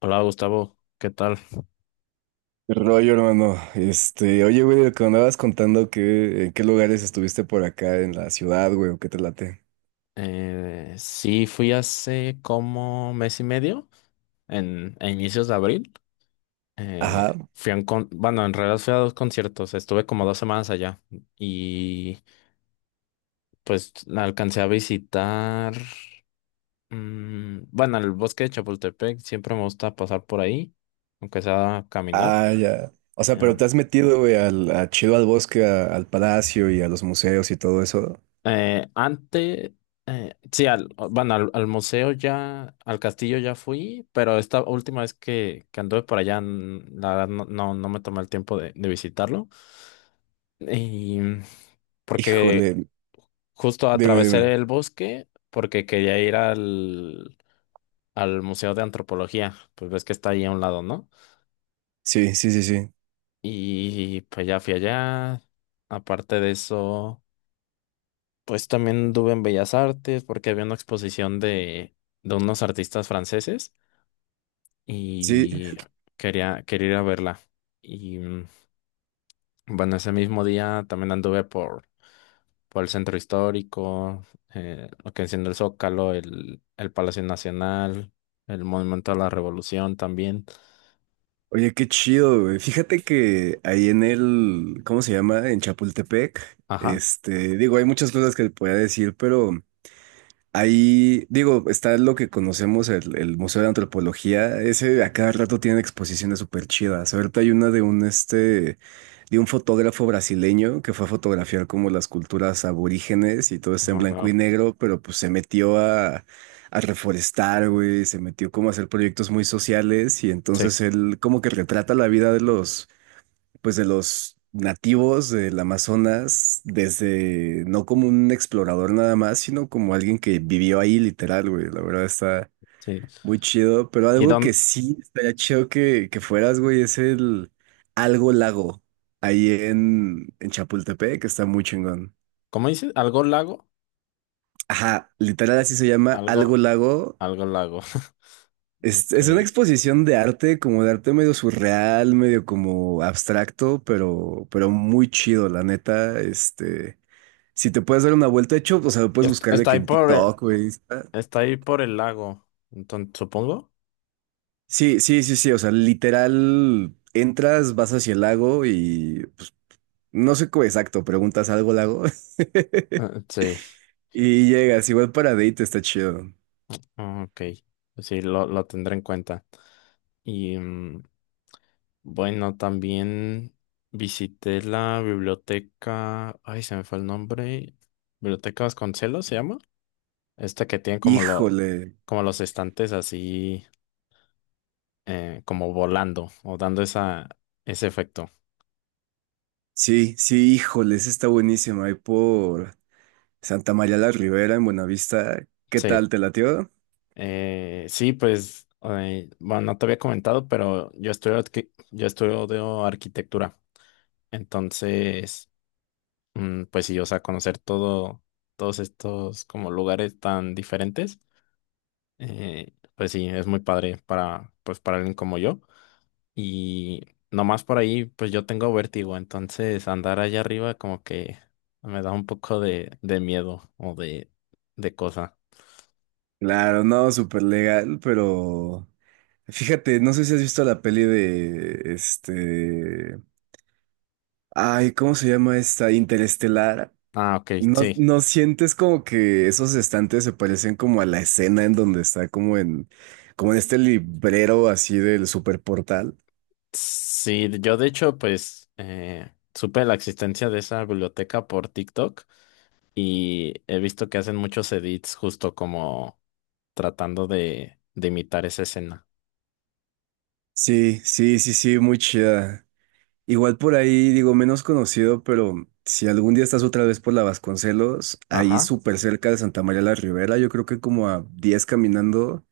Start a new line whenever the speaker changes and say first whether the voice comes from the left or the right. left: Hola Gustavo, ¿qué tal?
right: ¿Qué rollo, hermano? Oye, güey, de lo que me andabas contando que en qué lugares estuviste por acá en la ciudad, güey, o qué te late.
left: Sí, fui hace como mes y medio, a inicios de abril. Eh,
right: Ajá.
left: Fui a bueno, en realidad fui a dos conciertos, estuve como dos semanas allá y pues la alcancé a visitar, bueno, el bosque de Chapultepec, siempre me gusta pasar por ahí, aunque sea a caminar.
right: Ah, ya. O sea,
left: eh,
right: pero te has metido, güey, a chido al bosque, al palacio y a los museos y todo eso.
left: Eh, antes, sí, bueno, al museo ya, al castillo ya fui, pero esta última vez que anduve por allá, la verdad no me tomé el tiempo de visitarlo. Y porque
right: Híjole,
left: justo
right: dime, dime.
left: atravesé el bosque porque quería ir al Museo de Antropología, pues ves que está ahí a un lado, ¿no?
right: Sí, sí, sí, sí.
left: Y pues ya fui allá. Aparte de eso. Pues también anduve en Bellas Artes porque había una exposición de unos artistas franceses
right: Sí.
left: y quería ir a verla. Y mm, bueno, ese mismo día también anduve por el centro histórico, lo que enciende el Zócalo, el Palacio Nacional, el Monumento a la Revolución también.
right: Oye, qué chido, güey. Fíjate que ahí en el, ¿cómo se llama? En Chapultepec.
left: Ajá.
right: Digo, hay muchas cosas que te podía decir, pero ahí, digo, está lo que conocemos, el Museo de Antropología. Ese a cada rato tiene exposiciones súper chidas. Ahorita hay una de un de un fotógrafo brasileño que fue a fotografiar como las culturas aborígenes y todo
left: Oh,
right: está en blanco
left: wow.
right: y negro, pero pues se metió a reforestar, güey, se metió como a hacer proyectos muy sociales y
left: Sí,
right: entonces él como que retrata la vida de los pues de los nativos del Amazonas, desde no como un explorador nada más, sino como alguien que vivió ahí literal, güey. La verdad está
left: sí.
right: muy chido, pero
left: ¿Y
right: algo que
left: dónde?
right: sí estaría chido que fueras, güey, es el Algo Lago, ahí en Chapultepec, que está muy chingón.
left: ¿Cómo dices? ¿Algo lago?
right: Ajá, literal así se llama Algo
left: Algo,
right: Lago.
left: algo lago. Ok.
right: Es una exposición de arte, como de arte medio surreal, medio como abstracto, pero muy chido, la neta. Si te puedes dar una vuelta, de hecho, o sea, lo puedes
left: Est-
right: buscar de
left: Está
right: que
left: ahí
right: en
left: por, eh,
right: TikTok, güey. Está-
left: Está ahí por el lago, entonces, supongo.
right: sí, sí, sí, sí, o sea, literal, entras, vas hacia el lago y no sé cómo exacto, preguntas algo al lago
left: Ah, sí.
right: y llegas, igual para date está chido.
left: Ah, ok. Pues sí, lo tendré en cuenta. Y mm, bueno, también visité la biblioteca. Ay, se me fue el nombre. Biblioteca Vasconcelos se llama. Esta que tiene como
right: Híjole,
left: como los estantes así, como volando o dando ese efecto.
right: sí, sí, híjole, esa está buenísima, ahí por Santa María la Ribera, en Buenavista, ¿qué
left: Sí.
right: tal, te latió?
left: Bueno, no te había comentado, pero yo yo estudio arquitectura. Entonces, pues sí, o sea, conocer todo, todos estos como lugares tan diferentes, pues sí, es muy padre para, pues para alguien como yo. Y nomás por ahí, pues yo tengo vértigo, entonces andar allá arriba como que me da un poco de miedo o de cosa.
right: Claro, no, súper legal, pero fíjate, no sé si has visto la peli de Ay, ¿cómo se llama esta? Interestelar.
left: Ah, ok,
right: ¿No,
left: sí.
right: no sientes como que esos estantes se parecen como a la escena en donde está como en, como en este librero así del superportal?
left: Sí, yo de hecho, supe la existencia de esa biblioteca por TikTok. Y he visto que hacen muchos edits justo como tratando de imitar esa escena.
right: Sí, sí, sí, sí, muy chida. Igual por ahí, digo, menos conocido, pero si algún día estás otra vez por la Vasconcelos, ahí
left: Ajá.
right: súper cerca de Santa María la Ribera, yo creo que como a 10 caminando.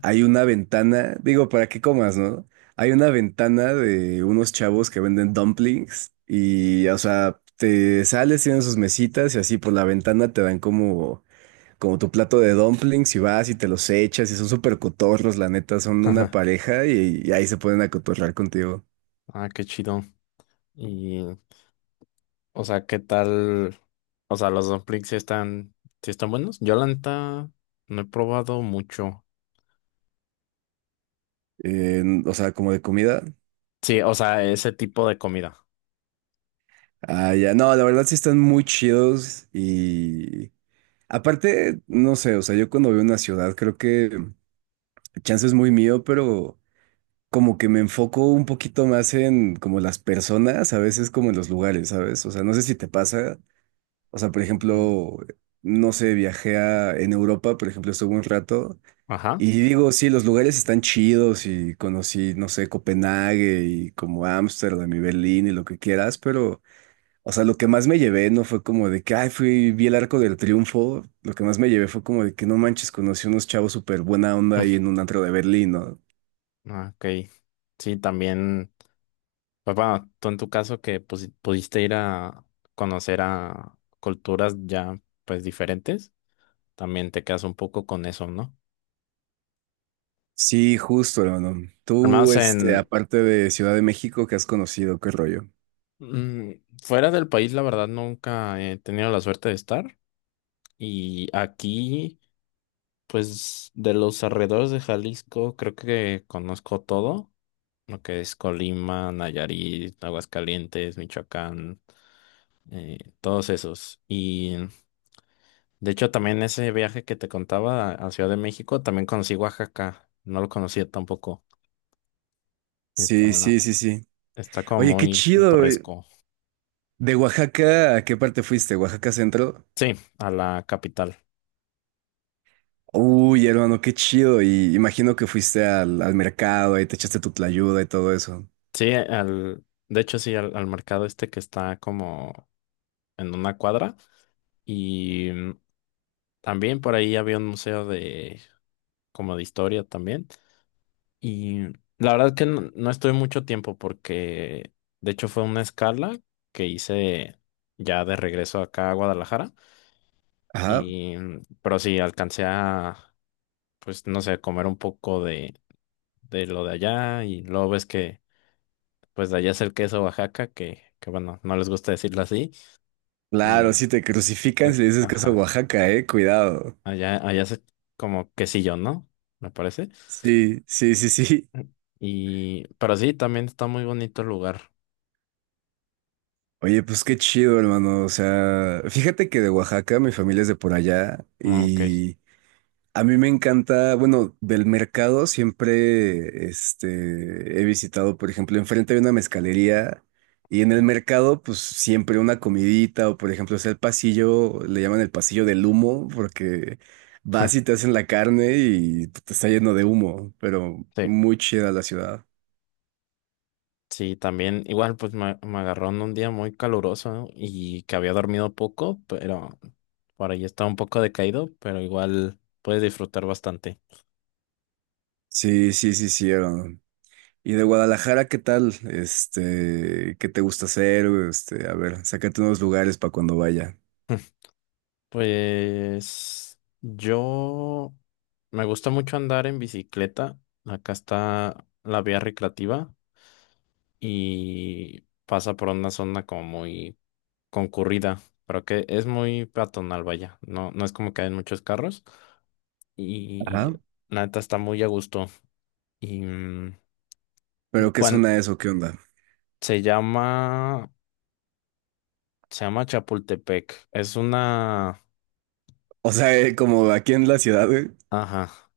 right: Hay una ventana, digo, para que comas, ¿no? Hay una ventana de unos chavos que venden dumplings y, o sea, te sales, tienen sus mesitas y así por la ventana te dan como, como tu plato de dumplings y vas y te los echas y son súper cotorros, la neta, son una
left: ajá.
right: pareja y ahí se pueden acotorrar contigo.
left: Ah, qué chido. Y, o sea, ¿qué tal? O sea, los dumplings sí están buenos. Yo la neta no he probado mucho.
right: O sea, como de comida.
left: Sí, o sea, ese tipo de comida.
right: Ah, ya, no, la verdad sí están muy chidos y... Aparte, no sé, o sea, yo cuando veo una ciudad creo que chance es muy mío, pero como que me enfoco un poquito más en como las personas, a veces como en los lugares, ¿sabes? O sea, no sé si te pasa. O sea, por
left: Ujú.
right: ejemplo, no sé, viajé en Europa, por ejemplo, estuve un rato
left: Ajá.
right: y digo, sí, los lugares están chidos y conocí, no sé, Copenhague y como Ámsterdam y Berlín y lo que quieras, pero, o sea, lo que más me llevé no fue como de que, ay, fui, vi el Arco del Triunfo, lo que más me llevé fue como de que no manches, conocí unos chavos súper buena onda ahí en un antro de Berlín, ¿no?
left: Mm, ah, ok. Sí, también. Pues bueno, tú en tu caso que pues, pudiste ir a conocer a culturas ya pues diferentes, también te quedas un poco con eso, ¿no?
right: Sí, justo, hermano.
left: Al
right: Tú,
left: menos en,
right: aparte de Ciudad de México, ¿que has conocido? ¿Qué rollo?
left: Mm, Fuera del país, la verdad, nunca he tenido la suerte de estar. Y aquí, pues, de los alrededores de Jalisco, creo que conozco todo, lo que es Colima, Nayarit, Aguascalientes, Michoacán, todos esos. Y de hecho, también ese viaje que te contaba a Ciudad de México, también conocí Oaxaca. No lo conocía tampoco. Está,
right: Sí, sí, sí, sí.
left: Está como
right: Oye, qué
left: muy
right: chido.
left: pintoresco.
right: ¿De Oaxaca a qué parte fuiste? ¿Oaxaca Centro?
left: Sí, a la capital.
right: Uy, hermano, qué chido. Y imagino que fuiste al mercado, ahí te echaste tu tlayuda y todo eso.
left: Sí, de hecho sí, al mercado este que está como en una cuadra y mm, también por ahí había un museo de como de historia también y la verdad que no, no estuve mucho tiempo porque de hecho fue una escala que hice ya de regreso acá a Guadalajara
right: Ajá.
left: pero sí alcancé a pues no sé comer un poco de lo de allá y luego ves que pues de allá es el queso Oaxaca que bueno no les gusta decirlo así.
right: Claro,
left: Y
right: si te crucifican
left: eh,
right: si le dices que es a
left: ajá.
right: Oaxaca, cuidado.
left: Allá es como quesillo, ¿no? Me parece.
right: Sí, sí, sí, sí.
left: Mm. Y, pero sí, también está muy bonito el lugar.
right: Oye, pues qué chido, hermano. O sea, fíjate que de Oaxaca, mi familia es de por allá.
left: Ah, ok.
right: Y a mí me encanta, bueno, del mercado siempre he visitado, por ejemplo, enfrente hay una mezcalería y en el mercado, pues siempre una comidita o, por ejemplo, es el pasillo, le llaman el pasillo del humo porque vas y te hacen la carne y te está lleno de humo, pero
left: Sí.
right: muy chida la ciudad.
left: Sí, también, igual, pues me agarró en un día muy caluroso, ¿no? Y que había dormido poco, pero por ahí estaba un poco decaído, pero igual puedes disfrutar bastante.
right: Sí, sí, sí, sí, hermano. Y de Guadalajara, ¿qué tal? ¿Qué te gusta hacer? Este, a ver, sácate unos lugares para cuando vaya.
left: Pues yo me gusta mucho andar en bicicleta. Acá está la vía recreativa y pasa por una zona como muy concurrida, pero que es muy peatonal, vaya. No, no es como que hay muchos carros y
right: Ajá.
left: la neta está muy a gusto. Y mm,
right: ¿Pero qué
left: bueno,
right: zona es o qué onda?
left: se llama, Se llama Chapultepec. Es una,
right: O sea, como aquí en la ciudad, güey.
left: ajá,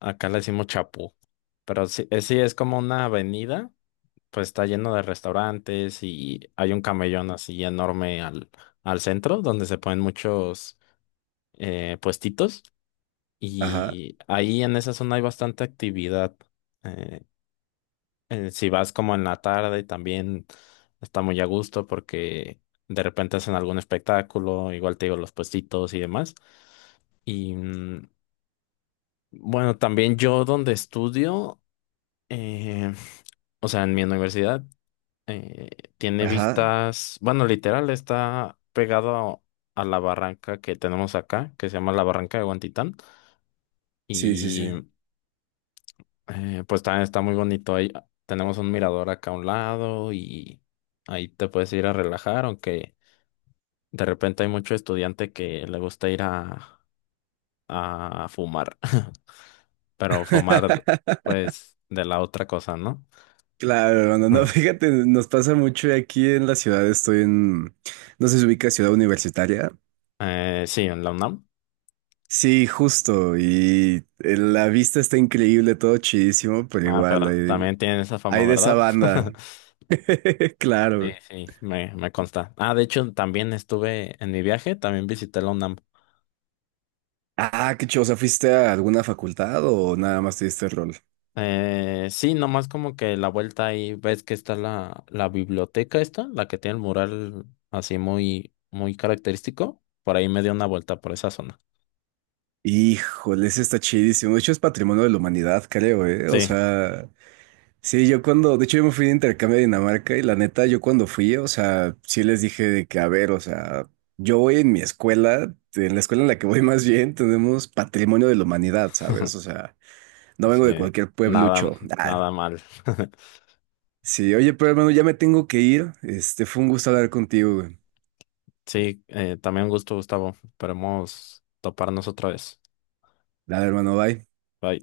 left: acá le decimos Chapu, pero sí, sí es como una avenida. Pues está lleno de restaurantes y hay un camellón así enorme al centro donde se ponen muchos puestitos.
right: Ajá.
left: Y ahí en esa zona hay bastante actividad. Eh, si vas como en la tarde, también está muy a gusto porque de repente hacen algún espectáculo, igual te digo los puestitos y demás. Y mm, bueno, también yo donde estudio, eh, o sea, en mi universidad, eh, tiene
right: Ajá.
left: vistas, bueno, literal está pegado a la barranca que tenemos acá, que se llama la Barranca de Guantitán.
right: Sí, sí, sí.
left: Y eh, pues también está muy bonito. Ahí tenemos un mirador acá a un lado y ahí te puedes ir a relajar, aunque de repente hay mucho estudiante que le gusta ir a fumar, pero fumar pues de la otra cosa, ¿no?
right: Claro, hermano. No, fíjate, nos pasa mucho aquí en la ciudad. Estoy en, no sé si ubica Ciudad Universitaria.
left: Sí, en la UNAM.
right: Sí, justo. Y la vista está increíble, todo chidísimo, pero
left: Ah,
right: igual
left: pero
right: hay,
left: también tienen esa fama,
right: hay de esa
left: ¿verdad?
right: banda.
left: Sí,
right: Claro.
left: sí, me consta. Ah, de hecho, también estuve en mi viaje, también visité la UNAM.
right: Ah, qué chido. O sea, ¿fuiste a alguna facultad o nada más te diste el rol?
left: Sí, nomás como que la vuelta ahí ves que está la biblioteca esta, la que tiene el mural así muy, muy característico. Por ahí me dio una vuelta por esa zona.
right: Híjole, ese está chidísimo. De hecho, es patrimonio de la humanidad, creo, ¿eh? O
left: Sí,
right: sea. Sí, yo cuando, de hecho yo me fui de intercambio a Dinamarca y la neta, yo cuando fui, o sea, sí les dije de que, a ver, o sea, yo voy en mi escuela en la que voy más bien, tenemos patrimonio de la humanidad, ¿sabes? O sea, no vengo
left: sí,
right: de cualquier
left: nada,
right: pueblucho. Ah,
left: nada mal.
right: sí, oye, pero hermano, ya me tengo que ir. Fue un gusto hablar contigo, güey.
left: Sí, también un gusto, Gustavo. Esperemos toparnos otra vez.
right: Dale, hermano, bye.
left: Bye.